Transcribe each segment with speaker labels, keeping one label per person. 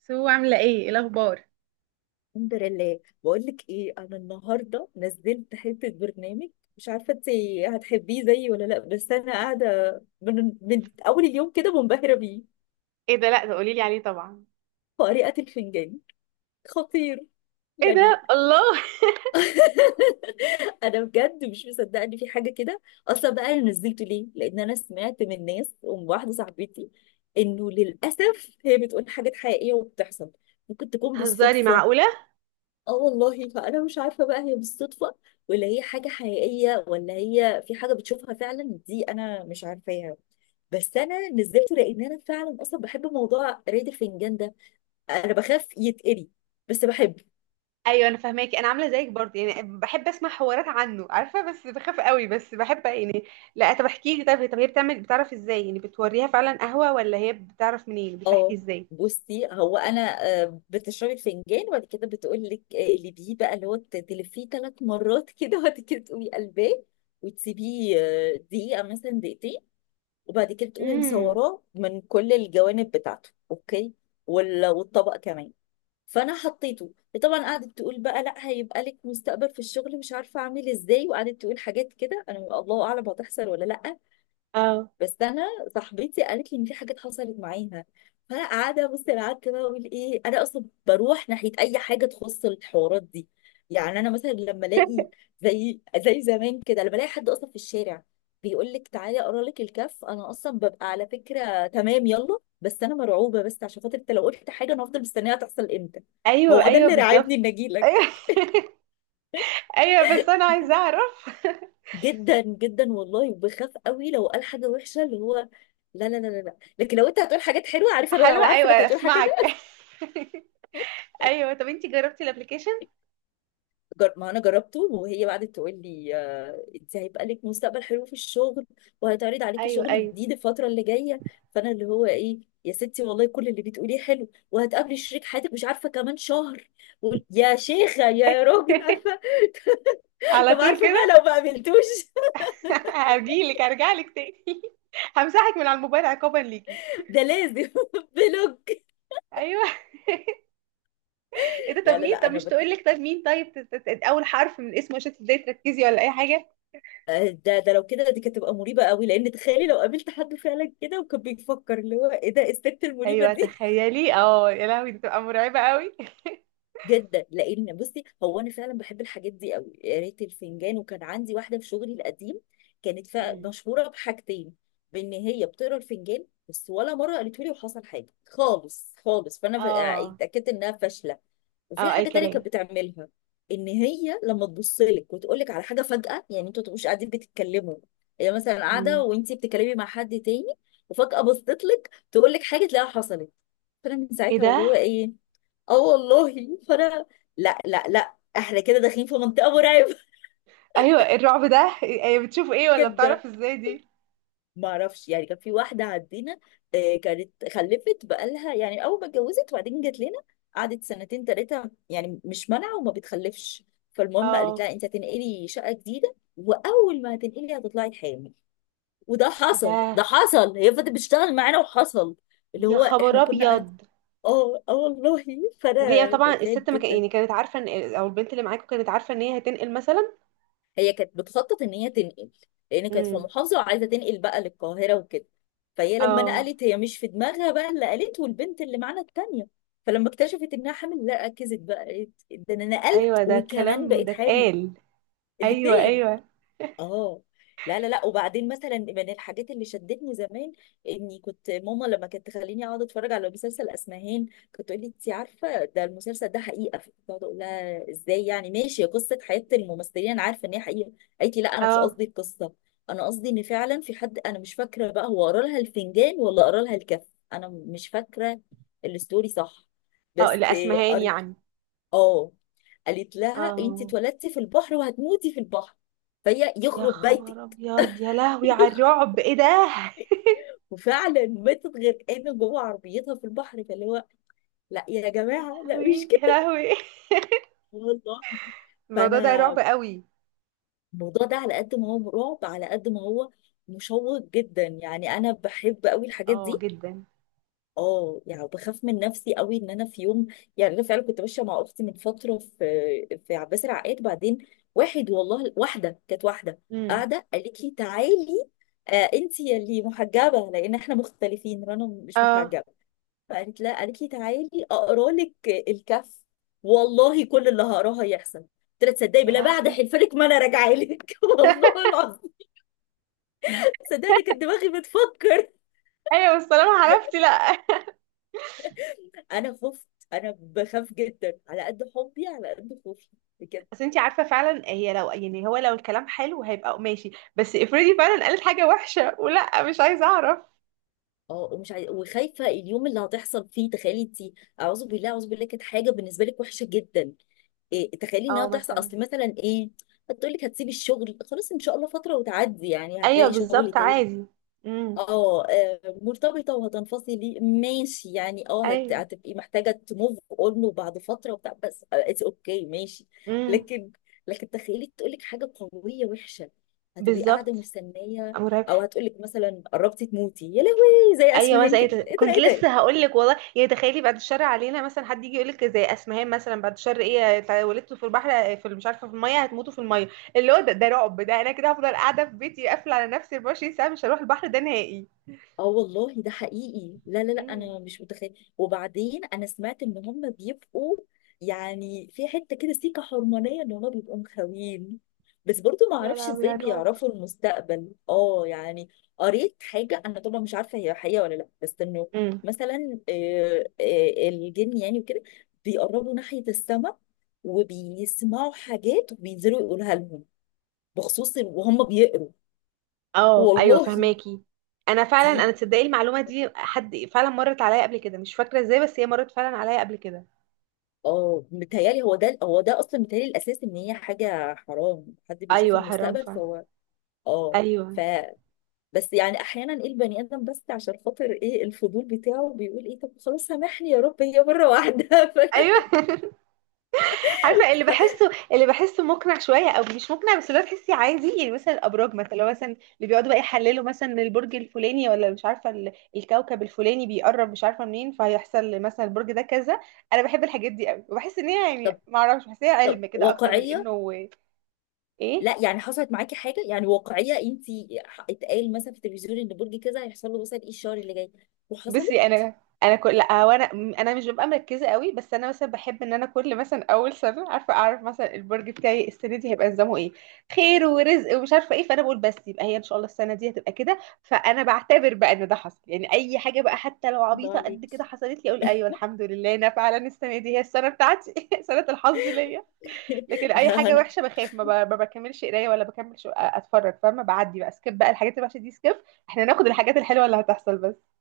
Speaker 1: سو عاملة ايه الأخبار؟
Speaker 2: الحمد لله، بقول لك ايه، انا النهارده نزلت حته برنامج. مش عارفه انت هتحبيه زيي ولا لا، بس انا قاعده من اول اليوم كده منبهره بيه.
Speaker 1: ايه ده، لا ده قولي لي عليه طبعا.
Speaker 2: قارئة الفنجان. خطير
Speaker 1: ايه
Speaker 2: يعني.
Speaker 1: ده، الله.
Speaker 2: انا بجد مش مصدقه ان في حاجه كده. اصلا بقى انا نزلته ليه؟ لان انا سمعت من ناس ومن واحده صاحبتي انه للاسف هي بتقول حاجات حقيقيه وبتحصل. ممكن تكون
Speaker 1: بتهزري؟
Speaker 2: بالصدفه.
Speaker 1: معقوله؟
Speaker 2: اه والله، فانا مش عارفه بقى هي بالصدفه ولا هي حاجه حقيقيه، ولا هي في حاجه بتشوفها فعلا، دي انا مش عارفاها. بس انا نزلته لان انا فعلا اصلا بحب موضوع ريد الفنجان ده. انا بخاف يتقري، بس بحب.
Speaker 1: ايوه انا فاهماكي، انا عامله زيك برضه، يعني بحب اسمع حوارات عنه، عارفه، بس بخاف قوي، بس بحب يعني. لا طب احكي لي، طب هي بتعمل، بتعرف ازاي يعني؟ بتوريها فعلا قهوه ولا هي بتعرف منين؟ يعني بتحكي
Speaker 2: اه،
Speaker 1: ازاي؟
Speaker 2: بصي هو انا بتشربي الفنجان، وبعد كده بتقول لك اللي بيه بقى، اللي هو تلفيه 3 مرات كده، وبعد كده تقومي قلباه وتسيبيه دقيقه مثلا، دقيقتين، وبعد كده تقومي
Speaker 1: امم.
Speaker 2: مصوراه من كل الجوانب بتاعته. اوكي، والطبق كمان. فانا حطيته، طبعا قعدت تقول بقى لا هيبقى لك مستقبل في الشغل، مش عارفه اعمل ازاي، وقعدت تقول حاجات كده انا الله اعلم هتحصل ولا لا.
Speaker 1: اه.
Speaker 2: بس انا صاحبتي قالت لي ان في حاجات حصلت معاها. فانا قاعده بص، انا قعدت بقى اقول ايه، انا اصلا بروح ناحيه اي حاجه تخص الحوارات دي. يعني انا مثلا لما الاقي زي زمان كده، لما الاقي حد اصلا في الشارع بيقول لك تعالي اقرا لك الكف، انا اصلا ببقى على فكره تمام يلا، بس انا مرعوبه. بس عشان خاطر انت لو قلت حاجه، انا هفضل مستنيها تحصل امتى.
Speaker 1: ايوه
Speaker 2: هو ده
Speaker 1: ايوه
Speaker 2: اللي راعبني
Speaker 1: بالظبط.
Speaker 2: ان اجي لك.
Speaker 1: ايوه. ايوه بس انا عايزه اعرف.
Speaker 2: جدا جدا والله، وبخاف قوي لو قال حاجه وحشه، اللي هو لا لا لا لا لا. لكن لو انت هتقول حاجات حلوه، عارفه انا لو
Speaker 1: حلوه،
Speaker 2: عارفه
Speaker 1: ايوه
Speaker 2: انك هتقول حاجه
Speaker 1: اسمعك.
Speaker 2: كده.
Speaker 1: ايوه، طب انتي جربتي الابلكيشن؟
Speaker 2: ما انا جربته، وهي بعدت تقول لي انت هيبقى لك مستقبل حلو في الشغل، وهيتعرض عليكي
Speaker 1: ايوه
Speaker 2: شغل
Speaker 1: ايوه.
Speaker 2: جديد الفتره اللي جايه. فانا اللي هو ايه، يا ستي والله كل اللي بتقوليه حلو، وهتقابلي شريك حياتك مش عارفه كمان شهر، يا شيخه يا راجل عارفه.
Speaker 1: على
Speaker 2: طب
Speaker 1: طول
Speaker 2: عارفه بقى
Speaker 1: كده.
Speaker 2: لو ما قابلتوش؟
Speaker 1: هرجع لك تاني. همسحك من على الموبايل عقابا ليكي.
Speaker 2: ده لازم بلوك.
Speaker 1: ايوه. ايه ده، طب
Speaker 2: لا لا
Speaker 1: مين
Speaker 2: لا،
Speaker 1: طب
Speaker 2: انا
Speaker 1: مش تقول لك طب مين طيب اول حرف من اسمه عشان تبداي تركزي ولا اي حاجه؟
Speaker 2: ده لو كده دي كانت تبقى مريبة قوي، لان تخيلي لو قابلت حد فعلا كده وكان بيفكر اللي هو ايه ده، إيه الست المريبة
Speaker 1: ايوه
Speaker 2: دي؟
Speaker 1: تخيلي، اه يا لهوي، دي بتبقى مرعبه قوي.
Speaker 2: جدا. لان بصي، هو انا فعلا بحب الحاجات دي قوي. قريت الفنجان، وكان عندي واحدة في شغلي القديم، كانت
Speaker 1: مم.
Speaker 2: مشهورة بحاجتين. بان هي بتقرا الفنجان بس، ولا مرة قالت لي وحصل حاجة خالص خالص. فانا يعني
Speaker 1: اه
Speaker 2: اتاكدت انها فاشلة. وفي
Speaker 1: اه، اي
Speaker 2: حاجه تانية كانت
Speaker 1: كلام.
Speaker 2: بتعملها، ان هي لما تبص لك وتقول لك على حاجه فجاه، يعني انتوا ما تبقوش قاعدين بتتكلموا، هي مثلا قاعده
Speaker 1: مم.
Speaker 2: وانتي بتتكلمي مع حد تاني، وفجاه بصت لك تقول لك حاجه، تلاقيها حصلت. فانا من
Speaker 1: ايه
Speaker 2: ساعتها واللي
Speaker 1: ده.
Speaker 2: هو ايه. اه والله، فانا لا لا لا، احنا كده داخلين في منطقه مرعبه.
Speaker 1: ايوه، الرعب ده إيه؟ بتشوف ايه ولا
Speaker 2: جدا.
Speaker 1: بتعرف ازاي دي؟
Speaker 2: ما اعرفش، يعني كان في واحده عندنا كانت خلفت، بقالها يعني اول ما اتجوزت وبعدين جت لنا، قعدت سنتين ثلاثه يعني، مش مانعه وما بتخلفش. فالمهم قالت
Speaker 1: اه،
Speaker 2: لها انت هتنقلي شقه جديده، واول ما هتنقلي هتطلعي حامل. وده
Speaker 1: ايه
Speaker 2: حصل،
Speaker 1: ده،
Speaker 2: ده حصل. هي فضلت بتشتغل معانا وحصل. اللي
Speaker 1: يا
Speaker 2: هو
Speaker 1: خبر
Speaker 2: احنا كنا.
Speaker 1: ابيض.
Speaker 2: اه اه والله،
Speaker 1: وهي
Speaker 2: فانا
Speaker 1: طبعا
Speaker 2: بترعب
Speaker 1: الست، ما كان
Speaker 2: جدا.
Speaker 1: يعني، كانت عارفه ان، او البنت اللي معاكم كانت عارفه ان هي هتنقل مثلا؟
Speaker 2: هي كانت بتخطط ان هي تنقل، لان كانت في
Speaker 1: امم.
Speaker 2: محافظه وعايزه تنقل بقى للقاهره وكده. فهي لما
Speaker 1: اه
Speaker 2: نقلت، هي مش في دماغها بقى اللي قالته، والبنت اللي معانا التانيه. فلما اكتشفت انها حامل لا، ركزت بقى، قالت ده انا نقلت
Speaker 1: ايوه، ده
Speaker 2: وكمان
Speaker 1: الكلام
Speaker 2: بقيت
Speaker 1: ده
Speaker 2: حامل.
Speaker 1: اتقال؟ ايوه
Speaker 2: الاتنين.
Speaker 1: ايوه.
Speaker 2: اه. لا لا لا، وبعدين مثلا من الحاجات اللي شدتني زمان، اني كنت ماما لما كانت تخليني اقعد اتفرج على مسلسل اسمهان، كنت تقول لي انت عارفه ده المسلسل ده حقيقه، كنت اقعد اقول لها ازاي يعني؟ ماشي قصه حياه الممثلين انا عارفه ان هي حقيقه. قالت لي لا، انا مش
Speaker 1: اه
Speaker 2: قصدي القصه، انا قصدي ان فعلا في حد، انا مش فاكره بقى هو قرا لها الفنجان ولا قرا لها الكف، انا مش فاكره. الستوري صح
Speaker 1: اه،
Speaker 2: بس.
Speaker 1: لاسمهان
Speaker 2: قريت
Speaker 1: يعني.
Speaker 2: اه، قالت لها انت
Speaker 1: اه،
Speaker 2: اتولدتي في البحر وهتموتي في البحر. فهي
Speaker 1: يا
Speaker 2: يخرب
Speaker 1: خبر
Speaker 2: بيتك
Speaker 1: ابيض، يا لهوي على الرعب، ايه ده.
Speaker 2: وفعلا ماتت غرقانه جوه عربيتها في البحر. فاللي هو لا يا
Speaker 1: يا
Speaker 2: جماعه، لا مش
Speaker 1: لهوي يا
Speaker 2: كده.
Speaker 1: لهوي.
Speaker 2: والله.
Speaker 1: الموضوع ده
Speaker 2: فانا
Speaker 1: رعب قوي.
Speaker 2: الموضوع ده على قد ما هو رعب، على قد ما هو مشوق جدا. يعني انا بحب قوي الحاجات
Speaker 1: اه
Speaker 2: دي.
Speaker 1: جدا.
Speaker 2: اه يعني، بخاف من نفسي قوي ان انا في يوم. يعني انا فعلا كنت ماشيه مع اختي من فتره في عباس العقاد، بعدين واحد والله، واحده كانت، واحده
Speaker 1: امم.
Speaker 2: قاعده قالت لي تعالي، آه انت يا اللي محجبه، لان احنا مختلفين، رنا مش
Speaker 1: اه.
Speaker 2: محجبه. فقالت لا، قالت لي تعالي اقرا لك الكف، والله كل اللي هقراه هيحصل. قلت لها تصدقي
Speaker 1: يا
Speaker 2: بالله، بعد
Speaker 1: لهوي.
Speaker 2: حلفلك، ما انا راجعه لك والله العظيم. صدقني، أنا كانت دماغي بتفكر.
Speaker 1: ايوه بس طالما عرفتي، لا.
Speaker 2: انا خفت، انا بخاف جدا على قد حبي، على قد خوفي، بجد.
Speaker 1: بس انت عارفه فعلا هي لو يعني هو لو الكلام حلو هيبقى ماشي، بس افرضي فعلا قالت حاجه وحشه، ولا مش عايزه اعرف.
Speaker 2: اه، ومش عايزه، وخايفه اليوم اللي هتحصل فيه، تخيلي انت. اعوذ بالله اعوذ بالله. كانت حاجه بالنسبه لك وحشه جدا. إيه؟ تخيلي انها
Speaker 1: اه
Speaker 2: تحصل.
Speaker 1: مثلا.
Speaker 2: اصل مثلا ايه، هتقول لك هتسيبي الشغل، خلاص ان شاء الله فتره وتعدي يعني،
Speaker 1: ايوه
Speaker 2: هتلاقي شغل
Speaker 1: بالظبط،
Speaker 2: تاني.
Speaker 1: عادي. امم.
Speaker 2: اه مرتبطة وهتنفصلي ماشي، يعني اه،
Speaker 1: ايوه.
Speaker 2: هتبقي محتاجة تموف اون وبعد فترة وبتاع، بس اتس اوكي ماشي.
Speaker 1: امم.
Speaker 2: لكن، لكن تخيلي تقولك حاجة قوية وحشة، هتبقي قاعدة
Speaker 1: بالظبط.
Speaker 2: مستنية.
Speaker 1: مرعب.
Speaker 2: او هتقولك مثلا قربتي تموتي يا لهوي زي
Speaker 1: ايوه
Speaker 2: اسمهان
Speaker 1: مثلا. أي
Speaker 2: كده، ايه ده
Speaker 1: كنت
Speaker 2: ايه
Speaker 1: لسه
Speaker 2: ده.
Speaker 1: هقول لك والله. يعني تخيلي بعد الشر علينا، مثلا حد يجي يقول لك زي اسمهان، مثلا بعد الشر ايه، ولدتوا في البحر، في مش عارفه، في الميه هتموتوا، في الميه. اللي هو ده رعب، ده انا كده هفضل قاعده في بيتي، قافله على نفسي 24 ساعه، مش هروح البحر ده نهائي.
Speaker 2: اه والله ده حقيقي. لا لا لا،
Speaker 1: امم.
Speaker 2: انا مش متخيل. وبعدين انا سمعت ان هم بيبقوا، يعني في حته كده سيكه حرمانيه، ان هم بيبقوا مخاوين. بس برضو ما
Speaker 1: يا
Speaker 2: اعرفش
Speaker 1: لهوي،
Speaker 2: ازاي
Speaker 1: يا رعب.
Speaker 2: بيعرفوا المستقبل، اه يعني. قريت حاجه، انا طبعا مش عارفه هي حقيقه ولا لا، بس انه
Speaker 1: امم.
Speaker 2: مثلا الجن يعني وكده، بيقربوا ناحيه السماء وبيسمعوا حاجات، وبينزلوا يقولها لهم بخصوص، وهم بيقروا.
Speaker 1: اه ايوه
Speaker 2: والله.
Speaker 1: فهماكي. انا
Speaker 2: دي
Speaker 1: فعلا انا تصدقي المعلومه دي حد فعلا مرت عليا قبل كده، مش فاكره ازاي، بس هي مرت فعلا عليا قبل كده.
Speaker 2: اه، متهيألي هو ده، هو ده اصلا. متهيألي الاساس ان هي حاجه حرام، حد بيشوف
Speaker 1: ايوه حرام
Speaker 2: المستقبل،
Speaker 1: فعلا.
Speaker 2: فهو اه.
Speaker 1: ايوه
Speaker 2: ف، بس يعني احيانا ايه، البني ادم بس عشان خاطر ايه الفضول بتاعه بيقول ايه، طب خلاص سامحني يا رب هي مره واحده.
Speaker 1: ايوه. عارفه، اللي
Speaker 2: ف...
Speaker 1: بحسه اللي بحسه مقنع شويه او مش مقنع، بس اللي هو تحسي عادي يعني. مثلا الابراج، مثلا لو مثلا اللي بيقعدوا بقى يحللوا مثلا إن البرج الفلاني، ولا مش عارفه الكوكب الفلاني بيقرب، مش عارفه منين، فهيحصل مثلا البرج ده كذا. انا بحب الحاجات دي قوي، وبحس ان هي يعني،
Speaker 2: طب
Speaker 1: ما اعرفش، بحس إن هي
Speaker 2: طب
Speaker 1: علم كده اكتر من
Speaker 2: واقعيه؟
Speaker 1: انه، ايه.
Speaker 2: لا يعني حصلت معاكي حاجه يعني واقعيه، انت اتقال مثلا في التلفزيون ان برج كذا هيحصل له مثلا ايه الشهر اللي جاي، وحصلت.
Speaker 1: بصي انا كل، لا هو انا مش ببقى مركزه قوي، بس انا مثلا بحب ان انا كل مثلا اول سنه عارفه اعرف مثلا البرج بتاعي السنه دي هيبقى نظامه ايه، خير ورزق ومش عارفه ايه، فانا بقول بس يبقى هي ان شاء الله السنه دي هتبقى كده، فانا بعتبر بقى ان ده حصل، يعني اي حاجه بقى حتى لو
Speaker 2: الله
Speaker 1: عبيطه قد كده
Speaker 2: عليكي.
Speaker 1: حصلت لي، اقول ايوه الحمد لله، انا فعلا السنه دي هي السنه بتاعتي. سنه الحظ ليا. لكن اي حاجه
Speaker 2: لا.
Speaker 1: وحشه بخاف، ما بكملش قرايه، ولا بكملش اتفرج، فاهمه؟ بعدي بقى سكيب، بقى الحاجات الوحشه دي سكيب، احنا ناخد الحاجات الحلوه اللي هتحصل بس.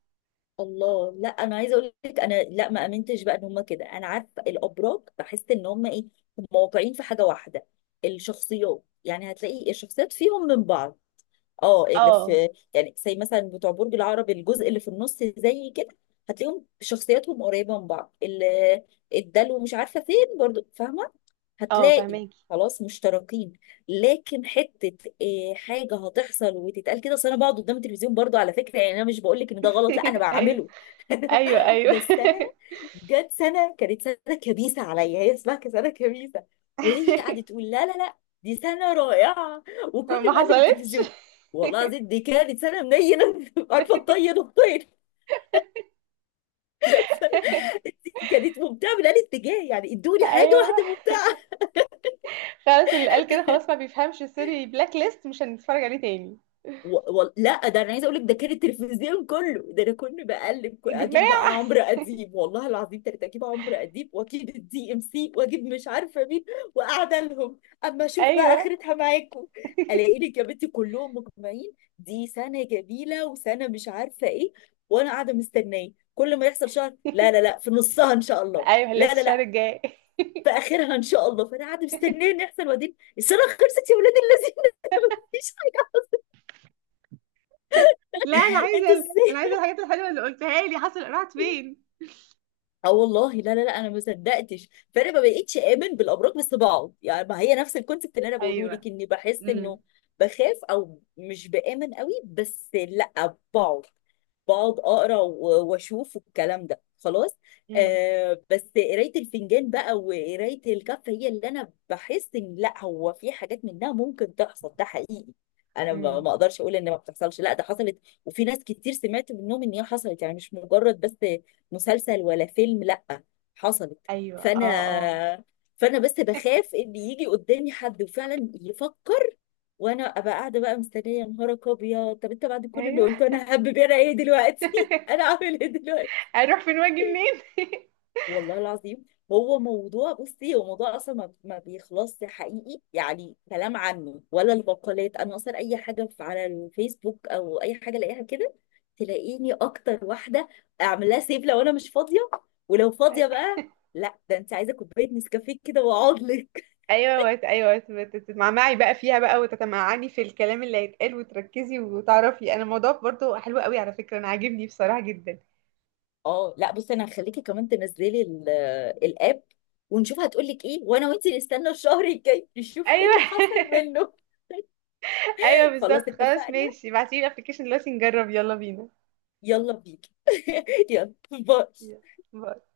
Speaker 2: الله، لا انا عايزه اقول لك، انا لا ما امنتش بقى ان هم كده. انا عارفه الابراج، بحس ان هم ايه، هم واقعين في حاجه واحده. الشخصيات، يعني هتلاقي الشخصيات فيهم من بعض. اه، اللي
Speaker 1: اه
Speaker 2: في، يعني زي مثلا بتوع برج العقرب، الجزء اللي في النص زي كده، هتلاقيهم شخصياتهم قريبه من بعض، اللي الدلو مش عارفه فين برضو، فاهمه.
Speaker 1: اه
Speaker 2: هتلاقي
Speaker 1: فهماكي.
Speaker 2: خلاص مشتركين. لكن حته، إيه حاجه هتحصل وتتقال كده، اصل انا بقعد قدام التلفزيون برضو على فكره. يعني انا مش بقول لك ان ده غلط، لا انا
Speaker 1: ايوه
Speaker 2: بعمله.
Speaker 1: ايوه ايوه.
Speaker 2: بس انا جت سنه، كانت سنه كبيسه عليا، هي اسمها سنه كبيسه، وهي قعدت تقول لا لا لا، دي سنه رائعه.
Speaker 1: ما
Speaker 2: وكل ما اقلب
Speaker 1: حصلتش.
Speaker 2: التلفزيون، والله العظيم دي كانت سنه منينه. عارفه تطير الطير. كانت ممتعه من الاتجاه، يعني ادوني حاجه
Speaker 1: ايوه،
Speaker 2: واحده ممتعه.
Speaker 1: خلاص اللي قال كده خلاص ما بيفهمش، سوري، بلاك ليست، مش هنتفرج عليه تاني.
Speaker 2: لا ده انا عايزه اقول لك، ده كان التلفزيون كله. ده انا كنت بقلب،
Speaker 1: يا
Speaker 2: اجيب بقى
Speaker 1: جماعه.
Speaker 2: عمرو اديب، والله العظيم كنت اجيب عمرو اديب، واجيب الدي ام سي، واجيب مش عارفه مين، وقاعده لهم اما اشوف بقى
Speaker 1: ايوه.
Speaker 2: اخرتها معاكم. الاقي لك يا بنتي كلهم مجمعين، دي سنه جميله، وسنه مش عارفه ايه، وانا قاعده مستنيه كل ما يحصل شهر، لا لا لا في نصها ان شاء الله،
Speaker 1: ايوه،
Speaker 2: لا
Speaker 1: لسه
Speaker 2: لا
Speaker 1: الشهر
Speaker 2: لا
Speaker 1: الجاي.
Speaker 2: في اخرها ان شاء الله. فانا قاعده مستنيه ان يحصل، وبعدين السنه خلصت يا ولاد اللذين مفيش حاجه.
Speaker 1: لا انا عايزه
Speaker 2: انتوا ازاي؟
Speaker 1: الحاجات الحلوه اللي قلتها لي حصل، راحت فين؟
Speaker 2: اه والله. لا لا لا، انا ما صدقتش. فانا ما بقتش امن بالامراض، بس بقعد. يعني ما هي نفس الكونسيبت اللي انا بقوله
Speaker 1: ايوه.
Speaker 2: لك، اني بحس
Speaker 1: امم.
Speaker 2: انه بخاف او مش بامن قوي، بس لا بقعد، بقعد اقرا واشوف الكلام ده. خلاص.
Speaker 1: امم.
Speaker 2: آه، بس قرايه الفنجان بقى، وقرايه الكف، هي اللي انا بحس ان لا هو في حاجات منها ممكن تحصل. ده حقيقي، انا ما
Speaker 1: امم.
Speaker 2: ما اقدرش اقول ان ما بتحصلش، لا ده حصلت. وفي ناس كتير سمعت منهم ان هي حصلت، يعني مش مجرد بس مسلسل ولا فيلم، لأ، حصلت.
Speaker 1: ايوه.
Speaker 2: فأنا،
Speaker 1: اه اه.
Speaker 2: فأنا بس بخاف إن يجي قدامي حد وفعلا يفكر، وانا ابقى قاعده بقى مستنيه يا نهارك ابيض، طب انت بعد كل اللي
Speaker 1: ايوه.
Speaker 2: قلته، انا هبب، انا ايه دلوقتي؟ انا اعمل ايه دلوقتي؟
Speaker 1: هنروح فين واجي منين؟
Speaker 2: والله العظيم. هو موضوع، بصي هو موضوع اصلا ما بيخلصش حقيقي. يعني كلام عنه ولا البقالات، انا اصلا اي حاجه على الفيسبوك او اي حاجه الاقيها كده، تلاقيني اكتر واحده اعمل لها سيف لو انا مش فاضيه. ولو فاضيه بقى، لا ده انت عايزه كوبايه نسكافيه كده واقعد لك.
Speaker 1: ايوه، ايوه، تتمعمعي بقى فيها بقى، وتتمعني في الكلام اللي هيتقال، وتركزي وتعرفي. انا الموضوع برضو حلو قوي على فكره، انا عاجبني بصراحه جدا.
Speaker 2: اه، لا بصي انا هخليكي كمان تنزلي الاب، ونشوف هتقول لك ايه، وانا وانت نستنى الشهر الجاي نشوف ايه
Speaker 1: ايوه.
Speaker 2: اللي حصل منه.
Speaker 1: ايوه
Speaker 2: خلاص
Speaker 1: بالظبط، خلاص
Speaker 2: اتفقنا.
Speaker 1: ماشي، ابعتيلي الابلكيشن دلوقتي نجرب، يلا بينا.
Speaker 2: يلا بيك. يلا باي.
Speaker 1: يلا. باي.